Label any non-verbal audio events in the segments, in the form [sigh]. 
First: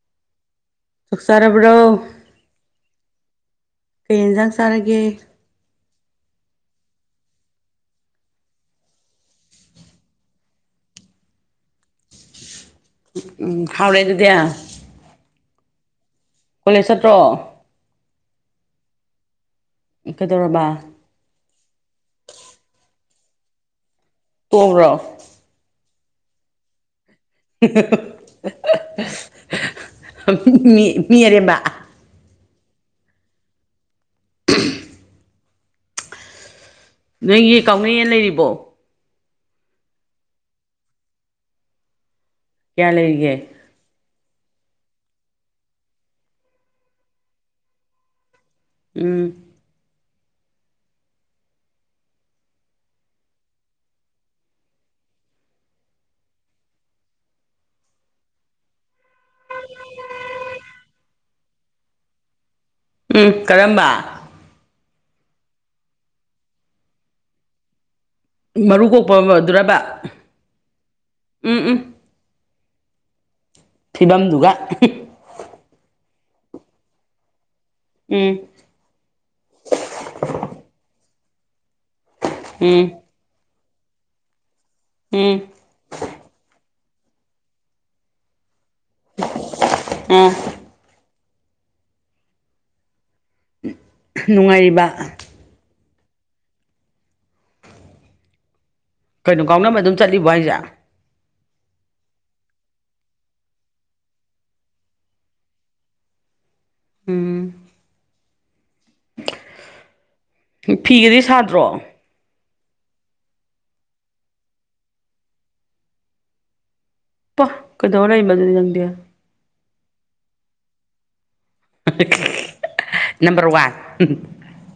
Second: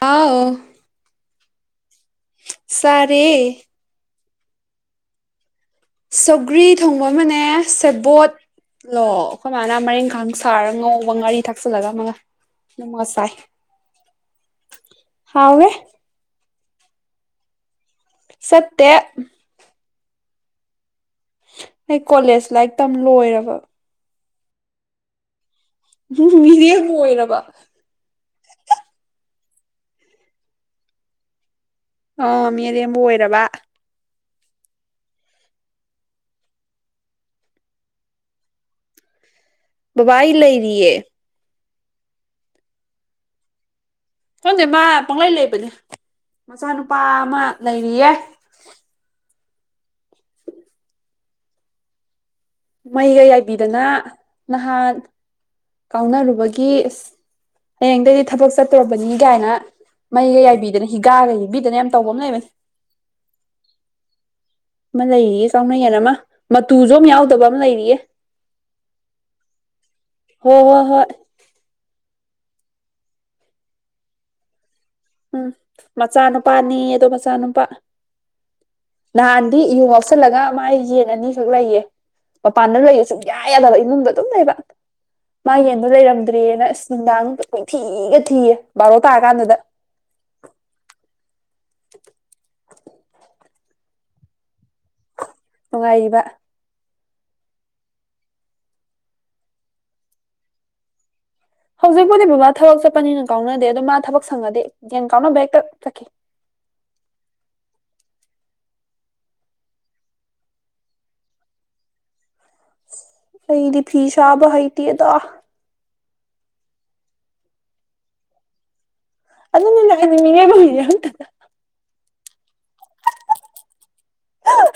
ꯑꯥꯎ ꯆꯥꯛ ꯆꯥꯔꯕ꯭ꯔꯣ ꯆꯥꯔꯦ ꯀꯩ ꯌꯦꯟꯖꯥꯡ ꯆꯥꯔꯒꯦ ꯁꯧꯒ꯭ꯔꯤ ꯊꯣꯡꯕ ꯑꯃꯅꯦ ꯁꯦꯕꯣꯠ ꯂꫭ ꯑꯩꯈꯣꯏ ꯃꯥꯅ ꯃꯔꯤꯡꯈꯥꯡ ꯁꯥꯔ ꯉꯧꯕ ꯉꯥꯔꯤ ꯊꯥꯛꯆꯜꯂꯒ ꯑꯃꯒ ꯗꯨꯃꯒꯥ ꯆꯥꯏ ꯎꯝ ꯍꯥꯎꯔꯦ ꯑꯗꯨꯗꯤ ꯍꯥꯎꯋꯦ ꯀꯣꯂꯦꯖ ꯆꯠꯇ꯭ꯔꯣ ꯆꯠꯇꯦ ꯀꯩꯗꯧꯔꯕ ꯑꯩ ꯀꯣꯂꯦꯖ ꯂꯥꯏꯔꯤꯛ ꯇꯝ ꯂꯣꯏꯔꯕ ꯇꯣꯛꯑꯕ꯭ꯔꯣ ꯃꯤꯔꯦꯝ ꯑꯣꯏꯔꯕꯥ ꯃꯤ ꯃꯤ ꯑꯔꯦꯝꯕ ꯑ ꯃꯤ ꯑꯔꯦꯝꯕ ꯑꯣꯏꯔꯕꯥ ꯅꯣꯏꯒꯤ ꯀꯥꯎꯅꯌꯦꯟ ꯂꯩꯔꯤꯕꯣ ꯕꯕꯥꯏ ꯂꯩꯔꯤꯌꯦ ꯀꯌꯥ ꯂꯩꯔꯤꯒꯦ ꯈꯪꯗꯦ ꯃꯥ ꯄꯪꯂꯩ ꯂꯩꯕꯅꯦ ꯃꯆꯥꯅꯨꯄꯥ ꯑꯃ ꯂꯩꯔꯤꯌꯦ ꯎꯝ [unintelligible] ꯃꯩꯒ ꯌꯥꯏꯕꯤꯗꯅ ꯅꯍꯥꯟ ꯀꯥꯎꯅꯔꯨꯕꯒꯤ ꯑꯁ ꯍꯌꯦꯡꯗꯩꯗꯤ ꯊꯕꯛ ꯆꯠ ꯇꯧꯔꯕꯅꯤ ꯀꯥꯏꯅ ꯃꯩꯒ ꯌꯥꯏꯕꯤꯗꯅ ꯍꯤꯒꯥꯒ ꯌꯩꯕꯤꯗꯅ ꯌꯥꯝ ꯇꯧꯕ ꯑꯃ ꯂꯩꯕꯅꯤ ꯎꯝ ꯀꯔꯝꯕꯥ ꯑꯃ ꯂꯩꯔꯤꯌꯦ ꯀꯥꯎꯅꯌꯦꯟ ꯑꯃ ꯃꯇꯨꯁꯨ ꯑꯝ ꯌꯥꯎꯗꯕ ꯑꯝ ꯂꯩꯔꯤꯌꯦ ꯃꯔꯨ ꯀꯣꯛꯄ ꯑꯃꯗꯨꯔꯕ ꯍꯣꯏ ꯍꯣꯏ ꯍꯣꯏ ꯎꯝ ꯎꯝ ꯐꯤꯕꯝꯗꯨꯒ ꯍꯨꯝ ꯎꯝ ꯃꯆꯥ ꯅꯨꯨꯄꯥꯅꯤꯌꯦ ꯑꯗꯣ ꯃꯆꯥꯅꯨꯄꯥ ꯎꯝ ꯅꯍꯥꯟꯗꯤ ꯌꯨ ꯉꯎꯁꯜꯂꯒ ꯃꯥꯏ ꯌꯦꯟ ꯑꯅꯤꯈꯛ ꯂꯩꯌꯦ ꯃꯄꯥꯟꯗ ꯎꯝ ꯂꯩꯌꯦ ꯁꯨꯝ ꯌꯥꯏ ꯌꯥꯗꯕ ꯏꯃꯨꯡꯗ ꯑꯗꯨꯝ ꯂꯩꯕ ꯎꯝ ꯃꯥꯢ ꯌꯦꯟꯗꯣ ꯂꯩꯔꯝꯗ꯭ꯔꯦꯅ ꯑꯁ ꯅꯨꯡꯗꯥꯡ ꯀꯣꯏꯊꯤꯒ ꯊꯤꯌꯦ ꯕꯥꯔꯣ ꯇꯥꯔ ꯀꯥꯟꯗꯨꯗ ꯑꯝ [unintelligible] ꯅꯨꯡꯉꯥꯏꯔꯤꯕ ꯅꯨꯡꯉꯥꯏꯔꯤꯕ ꯀꯩꯅꯣ ꯀꯥꯎꯅꯕ ꯑꯗꯨꯝ ꯆꯠꯂꯤꯕꯣ ꯍꯥꯏꯁꯦ ꯍꯧꯖꯤꯛꯄꯨꯗꯤ ꯕꯕꯥ ꯊꯕꯛ ꯆꯠꯄꯅꯤꯅ ꯀꯥꯎꯅꯗꯦ ꯑꯗꯣ ꯃꯥ ꯊꯕꯛ ꯁꯪꯉꯗꯤ ꯌꯦꯟ ꯀꯥꯎꯅꯕ ꯍꯦꯛꯇ ꯆꯠ ꯎꯝ ꯐꯤꯒꯗꯤ ꯁꯥꯗ꯭ꯔꯣ ꯑꯩꯗꯤ ꯐꯤꯁꯥꯕ ꯍꯩꯇꯤꯗ ꯄ ꯀꯩꯗꯧꯔ ꯂꯩꯕ ꯑꯗꯨꯗꯤ ꯅꯪꯗꯦ ꯑꯗꯨꯗꯅ ꯑꯦꯃꯤꯅꯦꯕꯒ ꯑꯣꯏ ꯍꯟꯗ [unintelligible] [unintelligible] ꯅꯝꯕꯔ ꯋꯥꯟ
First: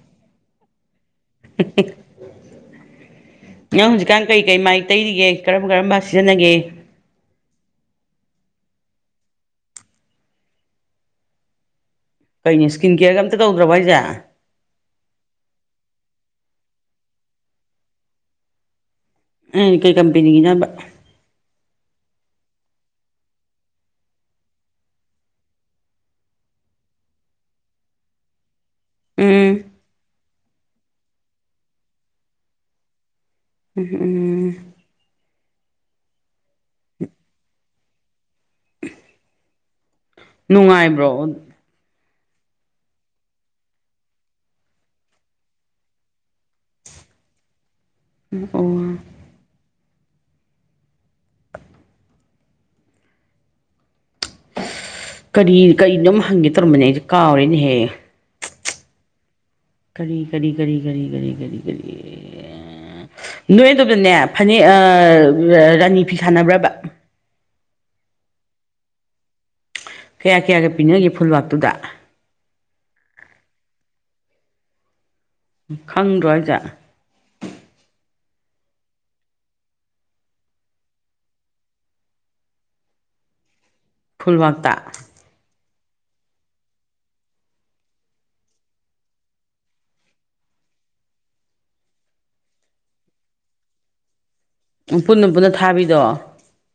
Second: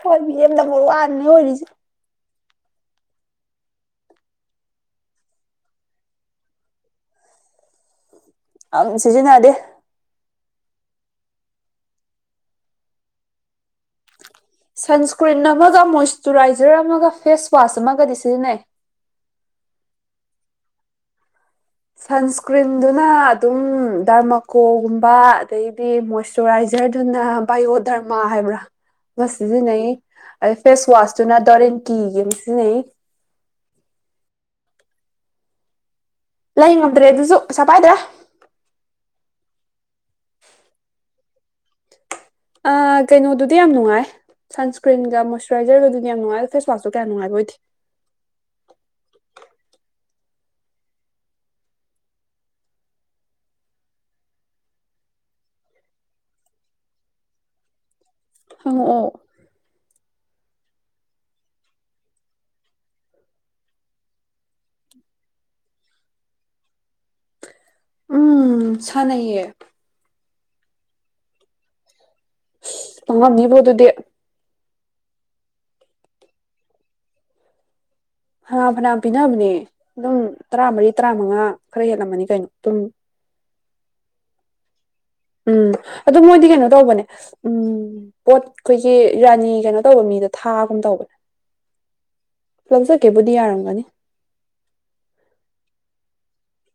ꯍꯣꯏ ꯕꯤꯔꯦꯝꯗ ꯃꯔ ꯑꯥꯟꯅꯤ ꯑꯣꯏꯔꯤꯁꯦ ꯅꯪ ꯍꯧꯖꯤꯛꯀꯥꯟ ꯀꯩ ꯀꯩ ꯃꯥꯏ ꯇꯩꯔꯤꯒꯦ ꯀꯔꯝ ꯀꯔꯝꯕ ꯁꯤꯖꯤꯟꯅꯒꯦ ꯑꯪ ꯁꯤꯖꯤꯟꯅꯗꯦ ꯀꯩꯅꯤ ꯁ꯭ꯀꯤꯟ ꯀꯦꯔꯒ ꯑꯝꯇ ꯇꯧꯗ꯭ꯔꯕ ꯑꯩꯁꯦ ꯁꯟꯁꯀ꯭ꯔꯤꯟ ꯑꯃꯒ ꯃꯣꯏꯁꯆꯨꯔꯥꯏꯖꯔ ꯑꯃꯒ ꯐꯦꯁ ꯋꯥꯁ ꯑꯃꯒꯗꯤ ꯁꯤꯖꯤꯟꯅꯩ ꯎꯝ ꯀꯩ ꯀꯝꯄꯅꯤꯒꯤꯅꯣ ꯍꯥꯢꯕ ꯁꯟꯁꯀ꯭ꯔꯤꯟꯗꯨꯅ ꯑꯗꯨꯝ ꯗꯔꯃꯥꯀꯣꯒꯨꯝꯕ ꯑꯗꯩꯗꯤ ꯃꯣꯏꯔ ꯁꯨꯔꯥꯏꯖꯔꯗꯨꯅ ꯕꯥꯏꯑꯣ ꯗꯔꯃꯥ ꯍꯥꯏꯕ꯭ꯔꯥ ꯃ ꯎꯝ ꯁꯤꯖꯤꯟꯅꯩ ꯑꯗꯩ ꯐꯦꯁ ꯋꯥꯁꯇꯨꯅ ꯗꯣꯔꯦꯟ ꯀꯤꯒꯤ ꯑꯃ ꯁꯤꯖꯤꯟꯅꯩ ꯎꯝ ꯎꯝ ꯎꯝ ꯂꯩ ꯉꯝꯗ꯭ꯔꯦ ꯑꯗꯨꯁꯨ ꯄꯩꯁꯥ ꯄꯥꯏꯗ꯭ꯔꯦ ꯅꯨꯡꯉꯥꯏꯕ꯭ꯔꯣ ꯑ ꯀꯩꯅꯣꯗꯨꯗꯤ ꯌꯥꯝ ꯅꯨꯡꯉꯥꯏ ꯁꯟꯁꯀ꯭ꯔꯤꯟꯒ ꯃꯣꯏꯁꯆꯨꯔꯥꯏꯖꯔꯒ ꯑꯗꯨꯗꯤ ꯌꯥꯝ ꯅꯨꯉꯥꯏ ꯐꯦꯋꯥꯁꯇꯣ ꯀꯌꯥ ꯅꯨꯡꯉꯥꯏ ꯑꯣꯏꯗꯦ ꯎꯝ ꯑꯣ ꯀꯔꯤ ꯀꯔꯤꯅꯣꯝ ꯍꯪꯒꯦ ꯇꯧꯔꯝꯕꯅꯦ ꯑꯩꯁꯦ ꯀꯥꯎꯔꯦꯅꯦꯍꯦ ꯍꯪꯉꯛꯑꯣ ꯀꯔꯤ ꯀꯔꯤ ꯀꯔꯤ ꯀꯔꯤ ꯀꯔꯤ ꯀꯔꯤ ꯀꯔꯤ ꯅꯣꯏ ꯑꯗꯨꯗꯅꯦ ꯐꯅꯦꯛ ꯑꯥ ꯔꯥꯅꯤ ꯐꯤ ꯁꯥꯟꯅꯕ꯭ꯔꯕ ꯎꯝ ꯁꯥꯟꯅꯩꯌꯦ ꯀꯌꯥ ꯀꯌꯥꯒ ꯄꯤꯅꯒꯦ ꯐꯨꯜꯋꯥꯛꯇꯨꯗ ꯑꯣꯉꯝꯅꯤꯕꯣ ꯑꯗꯨꯗꯤ ꯈꯪꯗ꯭ꯔꯣ ꯑꯩꯁꯦ ꯐꯅꯥꯝ ꯐꯅꯥꯝ ꯄꯤꯅꯕꯅꯦ ꯑꯗꯨꯝ ꯇꯔꯥꯃꯔꯤ ꯇꯔꯥꯃꯉꯥ ꯈꯔ ꯍꯦꯜꯂꯝꯃꯅꯤ ꯀꯩꯅꯣ ꯑꯗꯨꯝ ꯈꯨꯨꯜꯋꯥꯛꯇ ꯎꯝ ꯑꯗꯨ ꯃꯣꯏꯗꯤ ꯀꯩꯅꯣ ꯇꯧꯕꯅꯦ ꯎꯝ ꯄꯣꯠ ꯈꯣꯏꯒꯤ ꯔꯥꯅꯤ ꯀꯩꯅꯣ ꯇꯧꯕ ꯃꯤꯗ ꯊꯥꯒꯨꯝ ꯇꯧꯕ ꯂꯧꯖꯒꯦꯕꯨꯗꯤ ꯌꯥꯔꯝꯒꯅꯤ ꯎꯝ ꯄꯨꯟꯅ ꯄꯨꯟꯅ ꯊꯥꯕꯤꯗꯣ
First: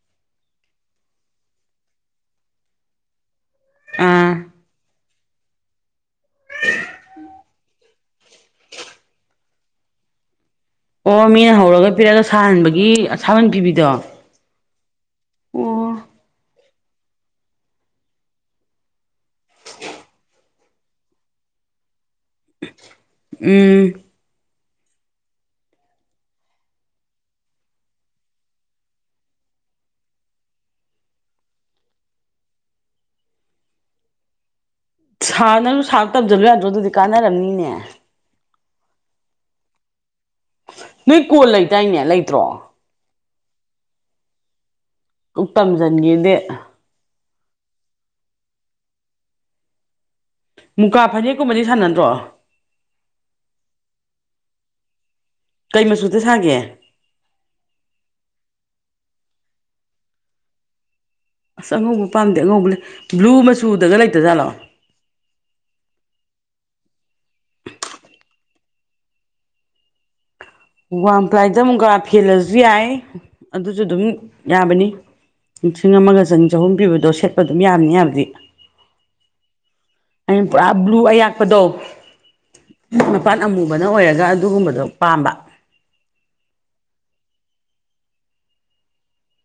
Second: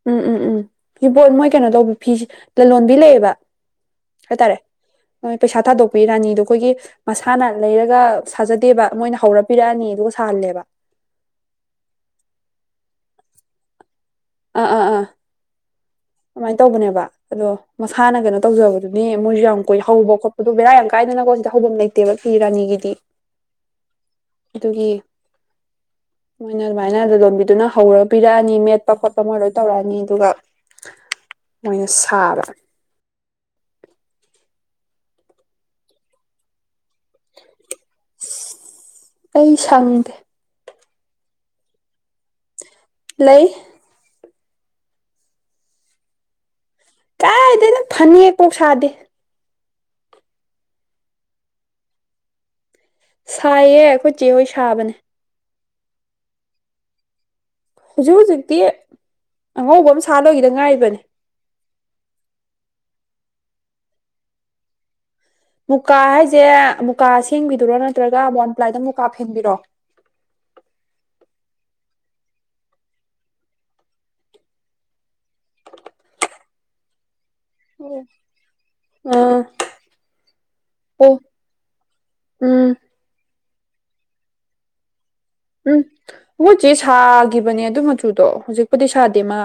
ꯎꯝ ꯎꯝ ꯎꯝ ꯄꯤꯕꯣꯠ ꯃꯣꯏ ꯀꯩꯅꯣ ꯇꯧꯕꯤ ꯐꯤꯖꯤ ꯂꯂꯣꯟꯕꯤ ꯂꯩꯌꯦꯕ ꯑꯥ ꯍꯥꯇꯥꯔꯦ ꯄꯩꯁꯥ ꯊꯥꯗꯣꯛꯄꯤ ꯔꯥꯅꯤꯗꯣ ꯑꯩꯈꯣꯏꯒꯤ ꯃꯁꯥꯅ ꯂꯩꯔꯒ ꯁꯥꯖꯗꯦꯕ ꯃꯣꯏꯅ ꯍꯧꯔ ꯄꯤꯔꯛꯑꯅꯤ ꯑꯗꯨꯒ ꯁꯥꯍꯜꯂꯦꯕ ꯑꯣ ꯃꯤꯅ ꯍꯧꯔꯒ ꯄꯤꯔꯒ ꯁꯥꯍꯟꯕꯒꯤ ꯑꯁꯥꯃꯟ ꯄꯤꯕꯤꯗꯣ ꯑꯥ ꯑꯥ ꯑꯥ ꯑꯣ ꯑꯃꯥꯏ ꯇꯧꯕꯅꯦꯕ ꯑꯗꯣ ꯃꯁꯥꯅ ꯀꯩꯅꯣ ꯇꯧꯖꯕꯗꯨꯅꯤ ꯃꯣꯏꯁꯨ ꯌꯥꯝ ꯀꯣꯏ ꯍꯧꯕ ꯈꯣꯠꯄꯗꯣ ꯕꯦꯔꯥ ꯌꯥꯝ ꯀꯥꯏꯗꯅꯀꯣ ꯁꯤꯗ ꯍꯧꯕꯝ ꯂꯩ ꯇꯦꯕ ꯔꯥꯅꯤꯒꯤꯗꯤ ꯎꯝ ꯑꯗꯨꯒꯤ ꯃꯣꯏꯅ ꯑꯗꯨꯃꯥꯏꯅ ꯂ ꯂꯣꯟꯕꯤꯗꯨꯅ ꯍꯧꯔ ꯄꯤꯔꯛꯑꯅꯤ ꯃꯦꯠꯄ ꯈꯣꯠꯄ ꯃꯣꯏ ꯂꯣꯏ ꯇꯧꯔꯛꯑꯅꯤ ꯑꯗꯨꯒ ꯃꯣꯏꯅ ꯁꯥꯕ ꯁꯥ ꯅꯪꯖꯨ ꯁꯥꯕ ꯇꯝꯖꯜꯂꯨ ꯌꯥꯗ꯭ꯔꯣ ꯑꯗꯨꯗꯤ ꯀꯥꯟꯅꯔꯝꯅꯤꯅꯦ ꯑꯩ ꯁꯪꯉꯦ ꯅꯣꯏ ꯀꯣꯜ ꯂꯩꯗꯥꯏꯅꯦ ꯂꯩꯇ꯭ꯔꯣ ꯂꯩ ꯀꯨꯛ ꯇꯝꯖꯟꯒꯦꯗꯦ ꯀꯥꯏꯗꯩꯅꯣ ꯐꯅꯦꯛꯄꯧ ꯁꯥꯗꯦ ꯃꯨꯀꯥ ꯐꯅꯦꯛꯀꯨꯝꯕꯗꯤ ꯁꯥꯟꯅꯗ꯭ꯔꯣ ꯁꯥꯏꯌꯦ ꯑꯈꯣꯏ ꯆꯦꯍꯣꯏ ꯁꯥꯕꯅꯦ ꯀꯩ ꯃꯆꯨꯗ ꯁꯥꯒꯦ ꯍꯧꯖꯤꯛ ꯍꯧꯖꯤꯛꯇꯤ ꯑꯉꯧꯕ ꯑꯃ ꯁꯥ ꯂꯧꯏꯒꯤꯗ ꯉꯥꯏꯔꯤꯕꯅꯤ ꯑꯁ ꯑꯉꯧꯕ ꯄꯥꯝꯗꯦ ꯑꯉꯧꯕ ꯂꯩ ꯕ꯭ꯂꯨ ꯃꯆꯨꯗꯒ ꯂꯩꯇꯖꯥꯠꯂꯣ ꯃꯨꯀꯥ ꯍꯥꯏꯖꯦ ꯃꯨꯀꯥ ꯁꯦꯡꯕꯤꯗꯨꯔꯣ ꯅꯠꯇ꯭ꯔꯒ ꯋꯥꯟꯄ꯭ꯂꯥꯏꯗ ꯃꯨꯀꯥ ꯐꯦꯟꯕꯤꯔꯣ ꯋꯥꯜ ꯄ꯭ꯂꯥꯏꯗ ꯑꯃꯨꯛꯒ ꯐꯦꯜꯂꯖꯨ ꯌꯥꯏ ꯑꯗꯨꯁꯨ ꯑꯗꯨꯝ ꯌꯥꯕꯅꯤ ꯂꯤꯁꯤꯡ ꯑꯃꯒ ꯆꯅꯤ ꯆꯍꯨꯝ ꯄꯤꯕꯗꯣ ꯁꯦꯠꯄ ꯑꯗꯨꯝ ꯌꯝꯅꯤ ꯎꯝ ꯌꯕꯗꯤ ꯑꯥ ꯑꯩꯅ ꯄꯨꯔꯥ ꯕ꯭ꯂꯨ ꯑꯣ ꯑꯌꯥꯛꯄꯗꯣ ꯎꯝ ꯃꯄꯥꯟ ꯑꯃꯨꯕꯅ ꯑꯣꯏꯔꯒ ꯑꯗꯨꯒꯨꯝꯕꯗꯣ ꯄꯥꯝꯕ ꯎꯝ ꯑꯈꯣꯏꯆꯦ ꯁꯥꯈꯤꯕꯅꯦ ꯑꯗꯨ ꯃꯆꯨꯗꯣ ꯍꯧꯖꯤꯛꯄꯨꯗꯤ ꯁꯥꯗꯦ ꯃꯥ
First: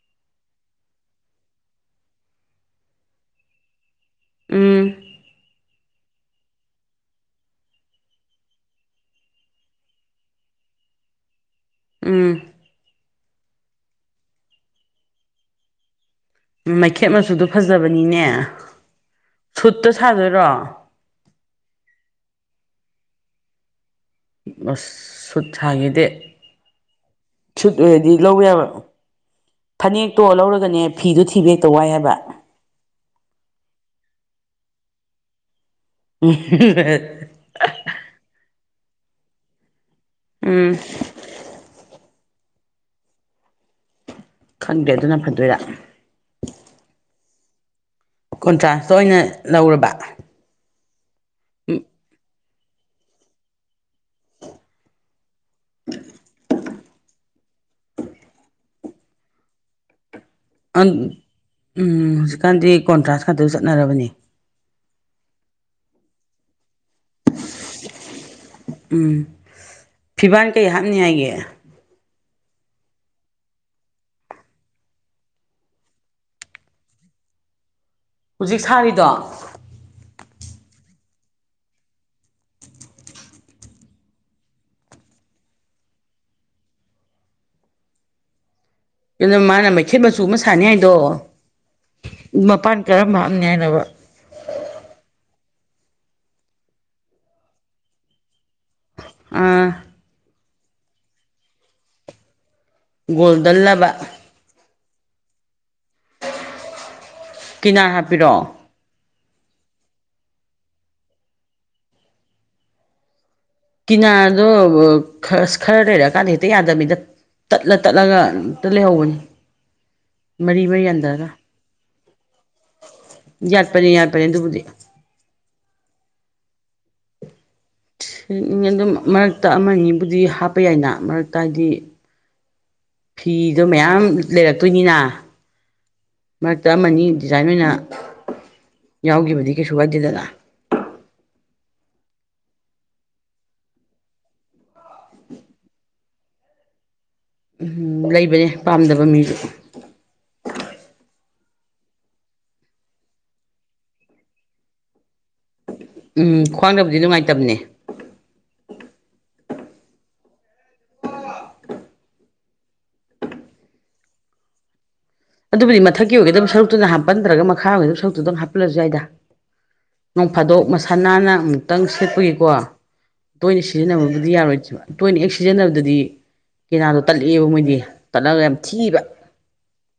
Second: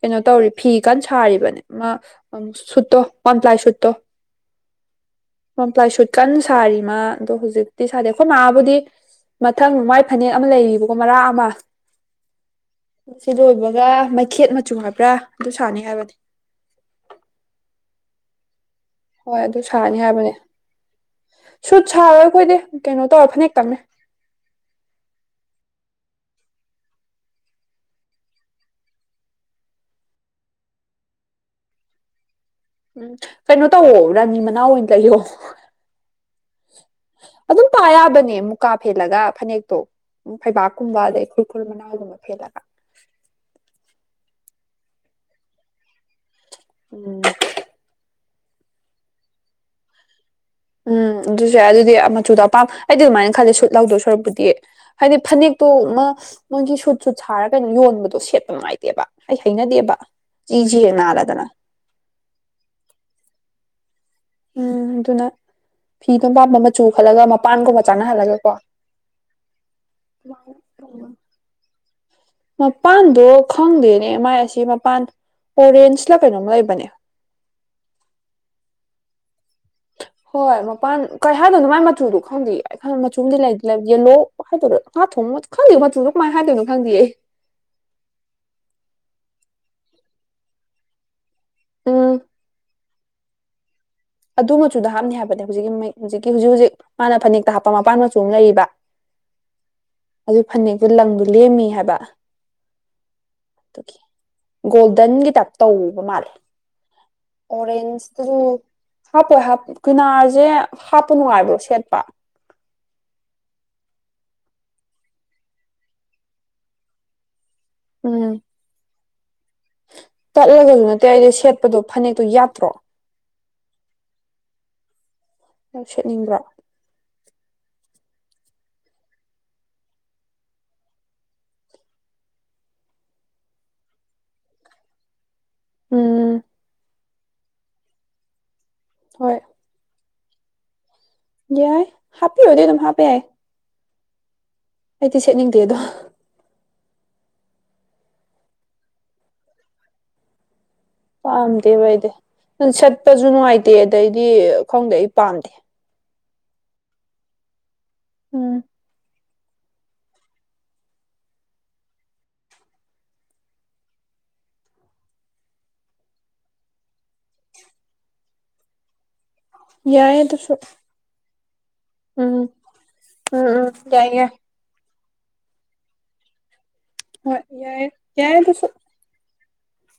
ꯀꯩꯅꯣ ꯇꯧꯔꯤ ꯐꯤ ꯀꯥꯟ ꯁꯥꯔꯤꯕꯅꯤ ꯃꯥ ꯁꯨꯠꯇꯣ ꯋꯥꯜꯄꯂꯥꯏ ꯁꯨꯠꯇꯣ ꯎꯝ ꯋꯥꯜꯄ꯭ꯂꯥꯏ ꯁꯨꯠ ꯀꯟꯅ ꯁꯥꯔꯤ ꯃ ꯑꯗꯣ ꯍꯧꯖꯤꯛꯇꯤ ꯁꯥꯗꯦ ꯑꯈꯣꯏ ꯃꯥꯕꯨꯗꯤ ꯃꯊꯪ ꯃꯥꯏ ꯐꯅꯦꯛ ꯑꯃ ꯂꯩꯔꯤꯕꯀꯣ ꯃꯔꯥꯛ ꯑꯃ ꯎꯝ ꯑꯁꯤ ꯂꯣꯏꯕꯒ ꯃꯩꯈꯦꯠ ꯃꯆꯨ ꯍꯥꯏꯕ꯭ꯔꯥ ꯑꯗꯨ ꯁꯥꯅꯤ ꯍꯥꯏꯕꯅꯤ ꯃꯩꯈꯦꯠ ꯃꯆꯨꯗꯣ ꯐꯖꯕꯅꯤꯅꯦ ꯍꯣꯏ ꯑꯗꯨ ꯁꯨꯠꯇ ꯁꯥꯅꯤ ꯍꯥꯏꯕꯅꯦ ꯁꯥꯗꯣꯏꯔꯣ ꯁꯨꯠ ꯁꯥꯔꯣꯏ ꯑꯈꯣꯏꯗꯤ ꯀꯩꯅꯣ ꯇꯧꯔ ꯐꯅꯦꯛ ꯇꯪꯅꯦ ꯑꯁ ꯁꯨꯠ ꯁꯥꯥꯈꯦꯗꯦ ꯁꯨꯠ ꯑꯣꯏꯗꯤ ꯂꯧ ꯌꯥꯕ ꯐꯅꯦꯛꯇꯣ ꯂꯧꯔꯒꯅꯦ ꯐꯤꯗꯨꯣ ꯊꯤꯕ ꯍꯦꯛꯇ ꯋꯥꯏ ꯍꯥꯏꯕ ꯀꯩꯅꯣ ꯇꯧꯋꯣ ꯔꯥꯅꯤ ꯃꯅꯥꯎ ꯑꯣꯏꯅ ꯂꯩꯌꯣ [unintelligible] ꯑꯗꯨꯝ ꯄꯥ ꯌꯥꯕꯅꯦ ꯃꯨꯀꯥ ꯐꯦꯜꯂꯒ ꯐꯅꯦꯛꯇꯣ ꯎꯝ ꯐꯩꯕꯥꯛꯀꯨꯝꯕ ꯑꯗꯩ ꯐꯨꯜ ꯃꯅꯥꯎꯒꯨꯝꯕ ꯐꯦꯠꯂꯒ ꯈꯪꯗꯦ ꯑꯗꯨꯅ ꯐꯗꯣꯏꯔꯥ ꯎꯝ ꯀꯣꯟꯇ꯭ꯔꯥꯁ ꯑꯣꯏꯅ ꯂꯧꯔꯕ ꯎꯝ ꯑꯗꯨꯁꯨ ꯌꯥ ꯑꯗꯨꯗꯤ ꯃꯆꯨꯗꯣ ꯑꯄꯥꯝ ꯑꯩꯗꯤ ꯑꯗꯨꯃꯥꯏꯅ ꯈꯜꯂꯤ ꯁꯨꯠ ꯂꯧꯗꯣꯏ ꯁꯣꯔꯨꯛꯄꯨꯗꯤ ꯍꯥꯏꯗꯤ ꯐꯅꯦꯛ ꯇꯣ ꯃꯥ ꯃꯣꯏꯒꯤ ꯁꯨꯠ ꯁꯨꯠ ꯁꯥꯔꯒꯩꯅꯣ ꯌꯣꯟꯕꯗꯣ ꯁꯦꯠꯇ ꯅꯨꯡꯥꯏꯇꯦꯕ ꯑꯩ ꯍꯩꯅꯗꯦꯕ [unintelligible] ꯅꯥꯜꯂꯗꯥꯅ ꯎꯝ ꯍꯧꯖꯤꯛꯀꯥꯟꯗꯤ ꯀꯣꯟꯇ꯭ꯔꯥꯟ ꯈꯛꯇ ꯆꯠꯅꯔꯕꯅꯤ ꯎꯝ ꯑꯗꯨꯅ ꯐꯤꯗꯣꯝ ꯄꯥꯝꯕ ꯃꯆꯨ ꯈꯜꯂꯒ ꯃꯄꯥꯟꯒꯨꯝꯕ ꯆꯥꯟꯅꯍꯜꯂꯒ ꯀꯣ ꯎꯝ ꯐꯤꯕꯥꯜ ꯀꯩ ꯍꯥꯞꯅꯤ ꯍꯥꯏꯒꯦ ꯃꯄꯥꯟꯗꯣ ꯈꯪꯗꯦꯅꯦ ꯑꯦꯝ ꯃꯥꯏ ꯑꯁꯤ ꯃꯄꯥꯟ ꯑꯣꯔꯦꯟꯖꯂ ꯀꯩꯅꯣꯝ ꯂꯩꯕꯅꯦ ꯍꯧꯖꯤꯛ ꯁꯥꯔꯤꯗꯣ ꯍꯣꯏ ꯃꯄꯥꯟ ꯀꯔꯤ ꯍꯥꯏꯗꯣꯏꯅꯣ ꯃꯥꯏ ꯃꯆꯨꯗꯣ ꯈꯪꯗꯦ [unintelligible] ꯃꯆꯨꯗꯤ [unintelligible] ꯂꯩ ꯌꯦꯂꯣ [unintelligible] ꯉꯥ ꯊꯣꯡ ꯈꯪꯗꯦ ꯃꯆꯨꯗꯨ ꯀꯃꯥꯏ ꯍꯥꯏꯗꯣꯏꯅꯣ ꯈꯪꯗꯦ ꯏꯟꯅꯥꯃꯥꯅ ꯃꯩꯈꯦꯠ ꯃꯆꯨ ꯑꯃ ꯁꯥꯅꯤ ꯍꯥꯏꯗꯣ ꯎꯝ ꯃꯄꯥꯟ ꯀꯔꯝꯕ ꯍꯥꯞꯅꯤ ꯍꯥꯏꯅꯣꯕꯥ ꯑꯗꯨ ꯃꯆꯨꯗ ꯍꯥꯞꯅꯤ ꯍꯥꯏꯕꯅꯦ ꯍꯧꯖꯤꯛꯀꯤ ꯍꯧꯖꯤꯛꯀꯤ ꯍꯧꯖꯤꯛ ꯍꯧꯖꯤꯛ ꯃꯥꯅ ꯐꯅꯦꯛꯇ ꯍꯥꯞꯄ ꯃꯄꯥꯟ ꯃꯆꯨ ꯑꯃ ꯂꯩꯔꯤꯕ ꯑꯥ ꯑꯗꯨ ꯐꯅꯦꯛꯇꯣ ꯂꯪꯗꯣ ꯂꯦꯝꯃꯤ ꯍꯥꯏꯕ ꯒꯣꯜꯗꯜꯂꯕ ꯑꯗꯨꯒꯤ ꯒꯣꯜꯗꯟꯒꯤ ꯇꯥꯏꯞ ꯇꯧꯕ ꯃꯥꯜꯂꯦ ꯀꯤꯅꯥꯔ ꯑꯣꯔꯦꯟꯖꯇꯁꯨ ꯍꯥꯞꯄꯤꯔꯛꯑꯣ ꯍꯥꯞꯄꯣꯏ ꯍꯥꯞꯄ ꯀꯨꯅꯥꯔꯁꯦ ꯍꯥꯞꯄ ꯅꯨꯡꯉꯥꯏꯕ꯭ꯔ‌ꯣ ꯁꯦꯠꯄ ꯀꯤꯅꯥꯔꯗꯣ ꯈ ꯈꯔꯥ ꯂꯩꯔꯛꯀꯥꯟꯗ ꯍꯦꯛꯇ ꯌꯥꯗꯃꯤꯗ ꯇꯠꯂꯥ ꯇꯠꯂꯥꯒ ꯎꯝ ꯇꯥ ꯂꯩꯍꯧꯕꯅꯤ ꯃꯔꯤ ꯃꯔꯤ ꯇꯠꯂꯒꯁꯨ ꯅꯠꯇꯦ ꯌꯥꯟꯊꯔꯒ ꯑꯩꯗꯤ ꯁꯦꯠꯄꯗꯣ ꯐꯅꯦꯛꯇꯣ ꯌꯥꯠꯇ꯭ꯔꯣ ꯌꯥꯠꯄꯅꯦ ꯌꯥꯠꯄꯅꯦ ꯑꯗꯨꯕꯨꯗꯤ ꯅꯪ ꯁꯦꯠꯅꯤꯡꯕ꯭ꯔꯥ ꯑꯗꯨꯝ ꯃꯔꯛꯇ ꯑꯃ ꯑꯅꯤꯕꯨꯗꯤ ꯍꯥꯞꯄ ꯌꯥꯏꯅ ꯃꯔꯛꯇ ꯍꯥꯏꯗꯤ ꯐꯤꯗꯣ ꯃꯌꯥꯝ ꯂꯩꯔꯛꯇꯣꯏꯅꯤꯅ ꯎꯝ ꯃꯔꯛꯇ ꯑꯃꯅꯤ ꯗꯤꯖꯥꯏꯟ ꯑꯣꯏꯅ ꯍꯣꯏ ꯌꯥꯎꯈꯤꯕꯗꯤ ꯀꯩꯁꯨ ꯀꯥꯏꯗꯦꯗꯅ ꯌꯥꯏ ꯍꯥꯄꯤꯌ‌ꯣꯗꯤ ꯑꯗꯨꯝ ꯍꯥꯄ ꯌꯥꯏ ꯑꯩꯗꯤ ꯁꯦꯠꯅꯤꯡꯗꯦ ꯑꯗꯣ ꯎꯝ ꯂꯩꯕꯅꯦ ꯄꯥꯝꯗꯕ ꯃꯤꯁꯨ ꯄꯥꯝꯗꯦꯕ ꯑꯩꯗꯤ ꯁ‌ꯦꯠꯄꯁꯨ ꯅꯨꯡꯉꯥꯏꯇꯦ ꯑꯗꯩꯗꯤ ꯈꯪꯗꯦ ꯑꯩ ꯄꯥꯝꯗꯦ ꯎꯝ ꯈ꯭ꯋꯥꯡꯗꯕꯨꯗꯤ ꯅꯨꯡꯉꯥꯏꯇꯕꯅꯦ ꯎꯝ ꯑꯗꯨꯕꯨꯗꯤ ꯃꯊꯛꯀꯤ ꯑꯣꯏꯒꯗꯕ ꯁꯔꯨꯛꯇꯨꯅ ꯍꯥꯞꯍꯟꯗ꯭ꯔꯥꯒ ꯃꯈꯥ ꯑꯣꯏ [unintelligible] ꯁꯔꯨꯛꯇꯨꯗ ꯑꯗꯨꯝ ꯍꯥꯞꯍꯜꯂꯁꯨ ꯌꯥꯏꯗ ꯌꯥꯏ ꯅꯣꯡ ꯑꯗꯨꯁꯨ ꯐꯗꯣꯛ ꯃꯁꯥ ꯅꯥꯟꯅ ꯎꯝ ꯑꯝꯇꯪ ꯎꯝ ꯁꯦꯠꯄꯒꯤꯀꯣ ꯎꯝ ꯇꯣꯏꯅ ꯎꯝ ꯌꯥꯏ ꯌꯥꯏ ꯁꯤꯖꯤꯟꯅꯕꯕꯨꯗꯤ ꯌꯥꯔꯣꯏ ꯇꯣꯏꯅ ꯍꯦꯛ ꯁꯤꯖꯤꯟꯅꯕꯗꯗꯤ ꯀꯦꯔꯥꯗꯣ ꯍꯣꯏ ꯇꯠꯂꯛꯑꯦꯕ ꯃꯣꯏꯗꯤ ꯌꯥꯏ ꯌꯥꯏ ꯇꯠꯂꯒ ꯌꯥꯝ ꯑꯗꯨꯁꯨ ꯊꯤꯕ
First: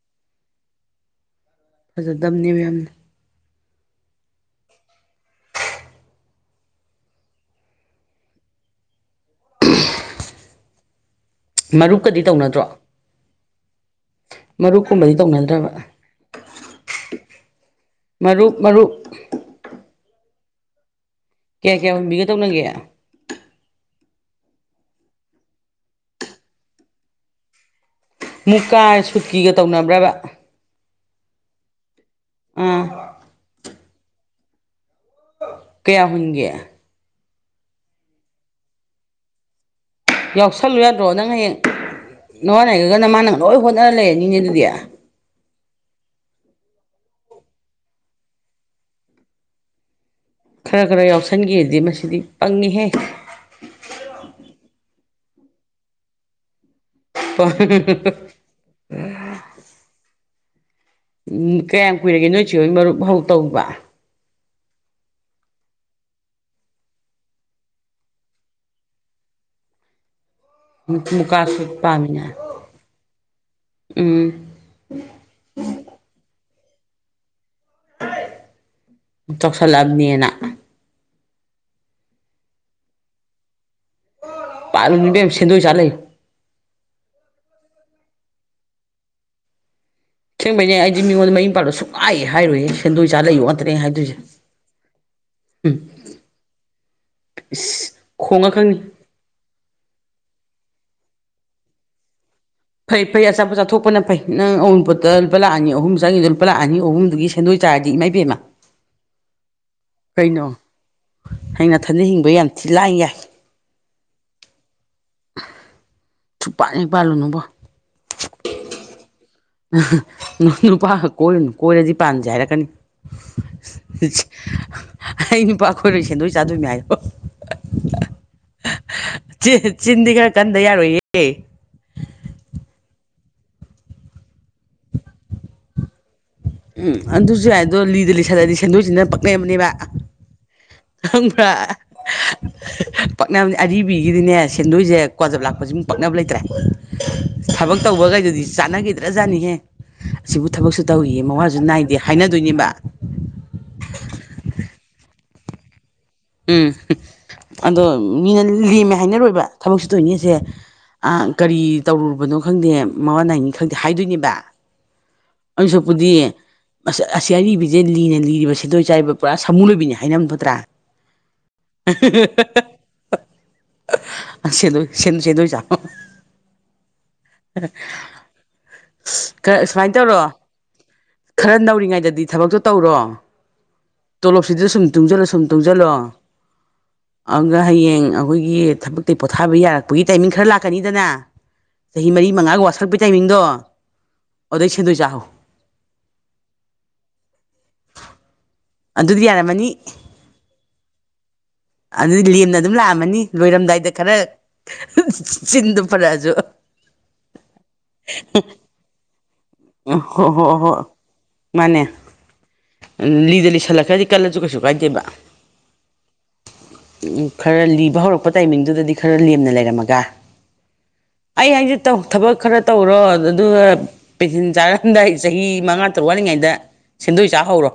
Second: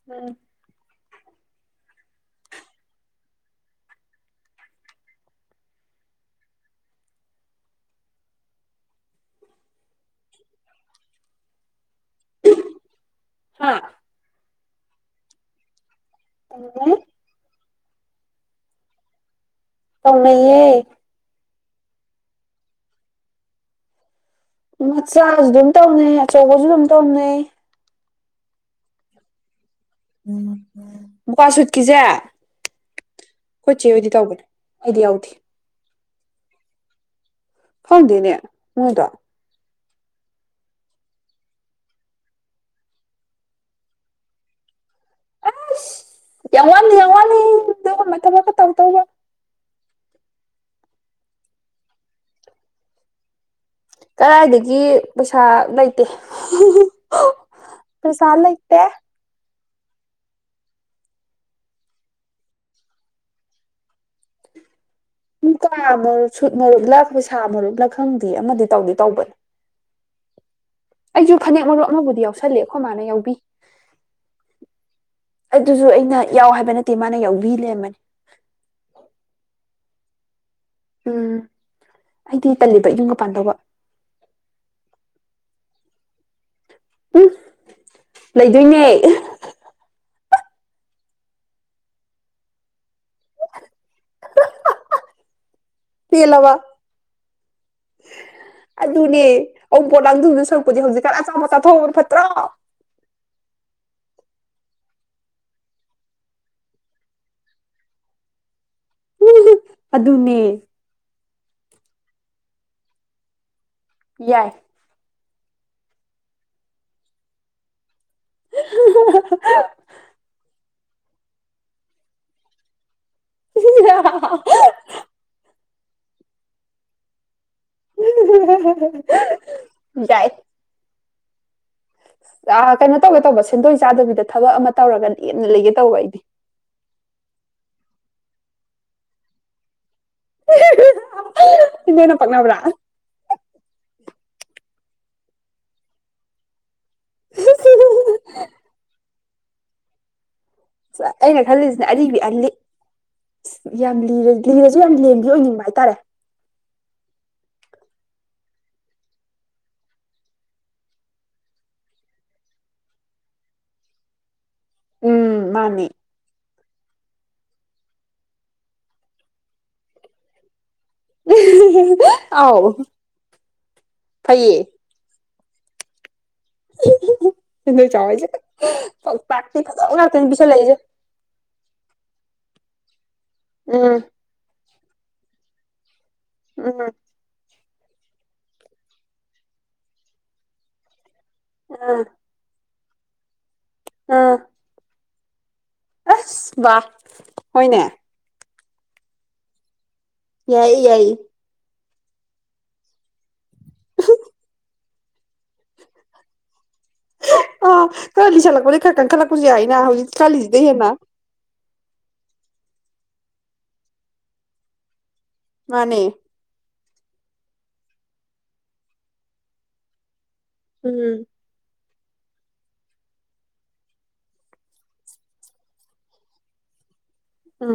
[inaudible] ꯐꯖꯗꯝꯅꯦꯕ ꯌꯥꯝꯅ ꯃꯔꯨꯞꯀꯗꯤ ꯇꯧꯅꯗ꯭ꯔꯣ ꯍꯥ ꯃꯔꯨꯞ ꯀꯨꯝꯕꯗꯤ ꯇꯧꯅꯗ꯭ꯔꯥꯕ? [unintelligible] ꯃꯔꯨꯞ ꯃꯔꯨꯞ ꯇꯧꯅꯩꯌꯦ ꯀꯌꯥ ꯀꯌꯥ ꯍꯨꯟꯕꯤꯒ ꯇꯧꯅꯒꯦ? ꯃꯆꯥꯁꯨ ꯑꯗꯨꯝ ꯇꯧꯅꯩ ꯑꯆꯧꯕꯁꯨ ꯑꯗꯨꯝ ꯇꯧꯅꯩ ꯫ ꯃꯨꯛꯀꯥ ꯁꯨꯠꯀꯤꯒ ꯇꯧꯅꯕ꯭ꯔꯥꯕ ꯃꯨꯀꯥ ꯁꯨꯠꯀꯤꯁꯦ ꯑꯥ ꯈꯣꯏ ꯆ‌ꯦꯍ‌ꯣꯏꯗꯤ ꯇꯧꯕꯅꯦ ꯑꯩꯗꯤ ꯌꯥꯎꯗꯦ ꯫ ꯀꯌꯥ ꯍꯨꯟꯒꯦ? ꯈꯪꯗꯦꯅꯦ ꯃ‌ꯣꯏꯗ‌ꯣ ꯫ ꯌꯥꯎꯁꯜꯂꯨ ꯌꯥꯗ꯭ꯔꯣ ꯅꯪ ꯍꯌꯦꯡ ꯅꯋꯥ ꯉꯥꯏꯒꯔꯒꯥ ꯅꯃꯥꯅ ꯂꯣꯏ ꯍꯣꯠꯅꯔ ꯂꯩꯔꯅꯤꯅꯦ ꯑꯗꯨꯗꯤ ꯫ ꯑꯁ ꯌꯥꯝ ꯋꯥꯂꯤ ꯌꯥꯝ ꯋꯥꯂꯤ ꯗꯨꯒꯨꯝꯕ ꯊꯕꯛ ꯀ ꯇꯧꯗꯧꯕ ꯈꯔꯥ ꯈꯔꯥ ꯌꯥꯎꯁꯟꯒꯦꯗꯤ ꯃꯁꯤꯗꯤ ꯄꯪꯉ‌ꯦꯍꯦ ꯀꯔꯥꯏꯗꯒꯤ ꯄꯩꯁ ꯂꯩꯇꯦ ꯫ [unintelligible] ꯎꯝ ꯀꯌꯥꯝ ꯀꯨꯏꯔꯒꯦ ꯅꯣꯏ ꯆ‌ꯦ ꯍꯣꯏ ꯃꯔꯨꯞ ꯍꯧ ꯇꯧꯕ? ꯃꯨꯀꯥ ꯃꯔꯨꯞ ꯁꯨꯠ ꯃꯔꯨꯞꯂ ꯄꯩꯁꯥ ꯃꯔꯨꯞꯂ ꯈꯪꯗꯦ ꯑꯃꯗꯤ ꯇꯧꯗꯤ ꯇꯧꯕꯅꯦ ꯫ ꯑꯩꯁꯨ ꯃꯨꯀꯥ ꯐꯅꯦꯛ ꯁꯨꯠ ꯃꯔꯨꯞ ꯑꯃꯕꯨꯗꯤ ꯄꯥꯝꯃꯤꯅ ꯌꯥꯎꯁꯜꯂꯦ ꯑꯩꯈꯣꯏ ꯃꯥꯅ ꯌꯥꯎꯕꯤ ꯫ ꯎꯝ ꯑꯗꯨꯁꯨ ꯑꯩꯅ ꯌꯥꯎ ꯍꯥꯏꯕ ꯅꯠꯇꯦ ꯃꯥꯅ ꯌꯥꯎꯕꯤ ꯂꯩꯔꯝꯕꯅꯤ ꯫ ꯆꯥꯎꯁꯤꯜꯂ‌ꯑꯝꯅ‌ꯦꯅ ꯎꯝ ꯑꯩꯗꯤ ꯇꯜꯂꯤꯕ ꯏꯌꯨꯝꯒ ꯄꯥꯟꯗꯧꯕ ꯄꯥꯜꯂꯨꯅꯨ ꯏꯕꯦꯝꯃ ꯁ‌ꯦꯟꯗꯣꯏ ꯆꯥ ꯂꯩꯑ‌ꯣ ꯎꯝ ꯂꯩꯗꯣꯏꯅꯦ ꯑꯁ‌ꯦꯡꯕꯩꯅꯦ ꯑꯩꯗꯤ ꯃꯤꯉꯣꯟꯗ ꯃꯌꯨꯝ ꯄꯥꯜꯂ‌ꯣ ꯁꯨꯛꯍꯥꯏꯍ‌ꯦ ꯍꯥꯏꯔ‍ꯣꯏꯌꯦ ꯁꯦꯟꯗꯣꯏ ꯆꯥ ꯂꯩꯌꯣ ꯉꯥꯛꯇꯅꯦ ꯍꯥꯏꯗꯣꯏꯁꯦ ꯄ‌ꯦꯜꯂꯕ ꯏꯁ ꯈꯣꯡꯉꯛꯀꯅꯤ ꯑꯗꯨ ꯅꯦ ꯑꯎꯟꯄꯣꯠ ꯂꯥꯡꯗꯨꯨꯕ ꯁꯔꯨꯛꯄꯨꯗꯤ ꯍꯧꯖꯤꯛꯀꯥꯟ ꯑꯆꯥ ꯄ‌ꯣꯠ ꯆꯊꯣꯛꯍ‌ꯧꯕꯅ ꯐꯠꯇ꯭ꯔꯣ ꯐꯩ ꯐꯩ ꯑꯆꯥꯄ‌ꯣꯠ ꯆꯥꯊꯣꯛꯄꯅ ꯐꯩ ꯅꯪ ꯑꯎꯟꯄ‌ꯣꯠꯇ ꯂꯨꯄ ꯂꯥꯛ ꯑꯅꯤ ꯑꯍꯨꯝ ꯆꯪꯉꯤꯗꯨ ꯂꯨꯄꯥ ꯂꯥꯛ ꯑꯅꯤ ꯑꯍꯨꯝꯗꯨꯒꯤ ꯁꯦꯟꯗꯣꯏ ꯆꯥꯔꯗꯤ ꯏꯃꯥꯏꯕꯦꯝꯃ ꯑꯗꯨꯅꯦ ꯀꯩꯅꯣ ꯍꯩꯌꯦꯡ ꯅꯊꯟꯇ ꯍꯤꯡꯕ ꯌꯥꯝ ꯊꯤ ꯂꯥꯏ ꯌꯥꯏ ꯌꯥꯏ ꯁꯨ ꯄꯥꯟ ꯍꯦꯛ ꯄꯥꯜꯂꯨꯅꯨꯕꯣ [unintelligible] ꯅꯨꯄꯥꯒ ꯀꯣꯏꯔꯅꯨ ꯀꯣꯏꯔꯗꯤ ꯄꯥꯟꯁꯦ ꯍꯥꯏꯔꯛꯀꯅꯤ ꯑꯩ ꯅꯨꯄꯥ ꯀꯣꯏꯔꯣꯏ ꯁꯦꯟꯗꯣꯏ ꯆꯥꯗꯣꯏ ꯃꯦ ꯍꯥꯏꯌꯣ ꯆꯤꯟ ꯆꯤꯟꯗꯤ ꯌꯥꯥꯏ [unintelligible] ꯌꯥꯔꯣꯏꯌꯦ ꯑ ꯀꯩꯅꯣ ꯇꯧꯒꯦ ꯇꯧꯕ ꯁꯦꯟꯗꯣꯏ ꯆꯥꯗꯕꯤꯗ ꯊꯕꯛ ꯑꯃ ꯇꯧꯔꯒ ꯂꯦꯝꯅ ꯂꯩꯒꯦ ꯇꯧꯕ ꯑꯩꯗꯤ ꯎꯝ ꯑꯗꯨꯁꯨ ꯌꯥꯏ ꯗꯣ ꯂꯤꯗ ꯂꯤꯁꯜꯂꯗꯤ ꯁꯦꯟꯗꯣꯏꯁꯤꯅꯦ ꯄꯛꯅꯕꯅꯦꯕ ꯈꯪꯕꯔꯥ ꯅꯣꯏꯅ ꯄꯛꯅꯕ꯭ꯔꯥ ꯄꯛꯅꯕꯅꯦ ꯑꯔꯤꯕꯤꯒꯤꯗꯤꯅꯦ ꯁꯦꯟꯗꯣꯏꯁꯦ ꯀ꯭ꯋꯥꯖꯞ ꯂꯥꯛꯄꯁꯤꯃꯨꯛ ꯄꯛꯅꯕ ꯂꯩꯇ꯭ꯔꯦ ꯊꯕꯛ ꯇꯧꯕꯈꯩꯗꯨꯗꯤ ꯆꯥꯟꯅꯈꯤꯗ꯭ꯔꯥꯖꯥꯠꯅꯤꯍꯦ ꯑꯁꯤꯕꯨ ꯊꯕꯛꯁꯨ ꯇꯧꯔꯤꯌꯦ ꯑꯩꯅ ꯃꯋꯥꯁꯨ ꯈꯜꯂꯤꯁꯤꯅ ꯅꯥꯏꯗꯦ ꯑꯔꯤꯕꯔꯤꯕ ꯑ ꯍꯥꯏꯅꯗꯣꯏꯅꯦꯕ ꯌꯥꯝ ꯂꯤꯔꯁꯨ ꯌꯥꯝ ꯂꯦꯝꯕꯤ ꯑꯣꯏꯅꯤꯡꯕ ꯍꯥꯏꯇꯥꯔꯦ ꯎꯝ ꯑꯗꯣ ꯃꯤꯅ ꯂꯦꯝꯃꯦ ꯍꯥꯏꯅꯔꯣꯏꯕ ꯊꯕꯛꯁꯨ ꯇꯧꯏꯅꯦꯁꯦ ꯑ ꯀꯔꯤ ꯇꯧꯔꯨꯕꯅꯣ ꯈꯪꯗꯦ ꯃꯥꯋꯥ ꯅꯥꯏꯅꯤ ꯈꯪꯗꯦ ꯍꯥꯏꯗꯣꯏꯅꯦꯕ ꯎꯝ ꯃꯥꯅꯦ ꯑꯩꯁꯨꯛꯄꯨꯗꯤ ꯑꯁ ꯑꯁꯤ ꯑꯔꯤꯕꯤꯖꯦ ꯂꯤꯅ ꯂꯤꯔꯤꯕ ꯁꯦꯟꯗꯣꯏ ꯆꯥꯔꯤꯕ ꯄꯨꯔꯥ ꯁꯃꯨ ꯂꯣꯏꯕꯤꯅꯤ ꯍꯥꯏꯅꯝ ꯐꯠꯇ꯭ꯔꯥ ꯑꯥꯎ ꯐꯩꯌꯦ ꯑꯥ ꯁꯦꯟꯗꯣꯏ ꯁꯦꯟ ꯁꯦꯟꯗꯣꯏ ꯆꯥ ꯁꯦꯟꯗꯣꯏ ꯆꯥꯎ ꯍꯥꯏꯖꯦ ꯊꯣꯛ ꯊꯥꯛ ꯇꯤ ꯈꯔ ꯐꯖꯕ ꯁꯨꯃꯥꯏꯅ ꯇꯧꯔꯣ ꯉꯥꯛꯇꯥꯅꯤ ꯄꯤꯁꯤꯟꯂꯛꯏꯖꯦ ꯈꯔ ꯅꯧꯔꯤꯉꯩꯗꯗꯤ ꯊꯕꯛꯇꯣ ꯇꯧꯔꯣ ꯎꯝ ꯇꯣꯂꯣꯞꯁꯤꯗ ꯁꯨꯝ ꯇꯨꯡꯖꯜꯂꯣ ꯁꯨꯝ ꯇꯨꯡꯖꯜꯂꯣ ꯎꯝ ꯑꯥꯒ ꯍꯌꯦꯡ ꯑꯩꯈꯣꯏꯒꯤ ꯊꯕꯛꯇꯩ ꯄꯣꯊꯥꯕ ꯌꯥꯔꯛꯄꯒꯤ ꯇꯥꯏꯃꯤꯡ ꯈꯔ ꯂꯥꯛꯀꯥꯅꯤꯗꯅ ꯎꯝ ꯆꯍꯤ ꯃꯔꯤ ꯃꯉꯥꯒ ꯋꯥꯁꯜꯂꯛꯄꯩ ꯇꯥꯏꯃꯤꯡꯗꯣ ꯎꯝ ꯑꯗꯩ ꯁꯤꯟꯗꯣꯏ ꯆꯥꯍꯧ ꯑꯁ ꯕꯥ ꯍꯣꯏꯅꯦ ꯑꯗꯨꯗꯤ ꯌꯥꯔꯝꯃꯅꯤ ꯌꯥꯏꯌꯦ ꯌꯥꯏꯌꯦ ꯑꯗꯩ ꯂꯦꯝꯅ ꯑꯗꯨꯝ ꯂꯥꯛꯑꯝꯃꯅꯤ ꯂꯣꯏꯔꯝꯗꯥꯏꯗ ꯈꯔ ꯆꯤꯟꯗꯨ ꯐꯔꯥꯖꯨ ꯑꯥ [unintelligible] ꯈꯔ ꯀꯟ ꯈꯠꯂꯛꯄꯖꯨ ꯌꯥꯏꯅ ꯍꯧꯖꯤꯛ ꯀꯜꯂꯤꯖꯤꯗꯩ ꯍꯣꯏ ꯍꯦꯟꯅ ꯃꯥꯅꯦ ꯂꯤꯗ ꯂꯤꯁꯜꯂꯛꯈ꯭ꯔꯥꯗꯤ ꯀꯜꯂꯖꯨ ꯀꯩꯁꯨ ꯀꯥꯏꯗꯦꯕ ꯃꯥꯅꯦ ꯈꯔ ꯂꯤꯕ ꯍꯧꯔꯛꯄ ꯇꯥꯏꯃꯤꯡꯗꯨꯗꯗꯤ ꯈꯔ ꯂꯦꯝꯅ ꯂꯩꯔꯝꯃꯒ ꯎꯝ ꯑꯩ ꯍꯥꯏꯖꯦ ꯇꯧ ꯊꯕꯛ ꯈꯔ ꯇꯧꯔꯣ ꯑꯗꯨꯒ ꯄꯦꯟꯁꯤꯟ ꯆꯥꯔꯝꯗꯥꯏ ꯆꯍꯤ ꯃꯉꯥ ꯇꯔꯨꯛ ꯋꯥꯠꯂꯤꯉꯩꯗ ꯁꯦꯟꯗꯣꯏ ꯆꯥ ꯍꯧꯔꯣ ꯎꯝ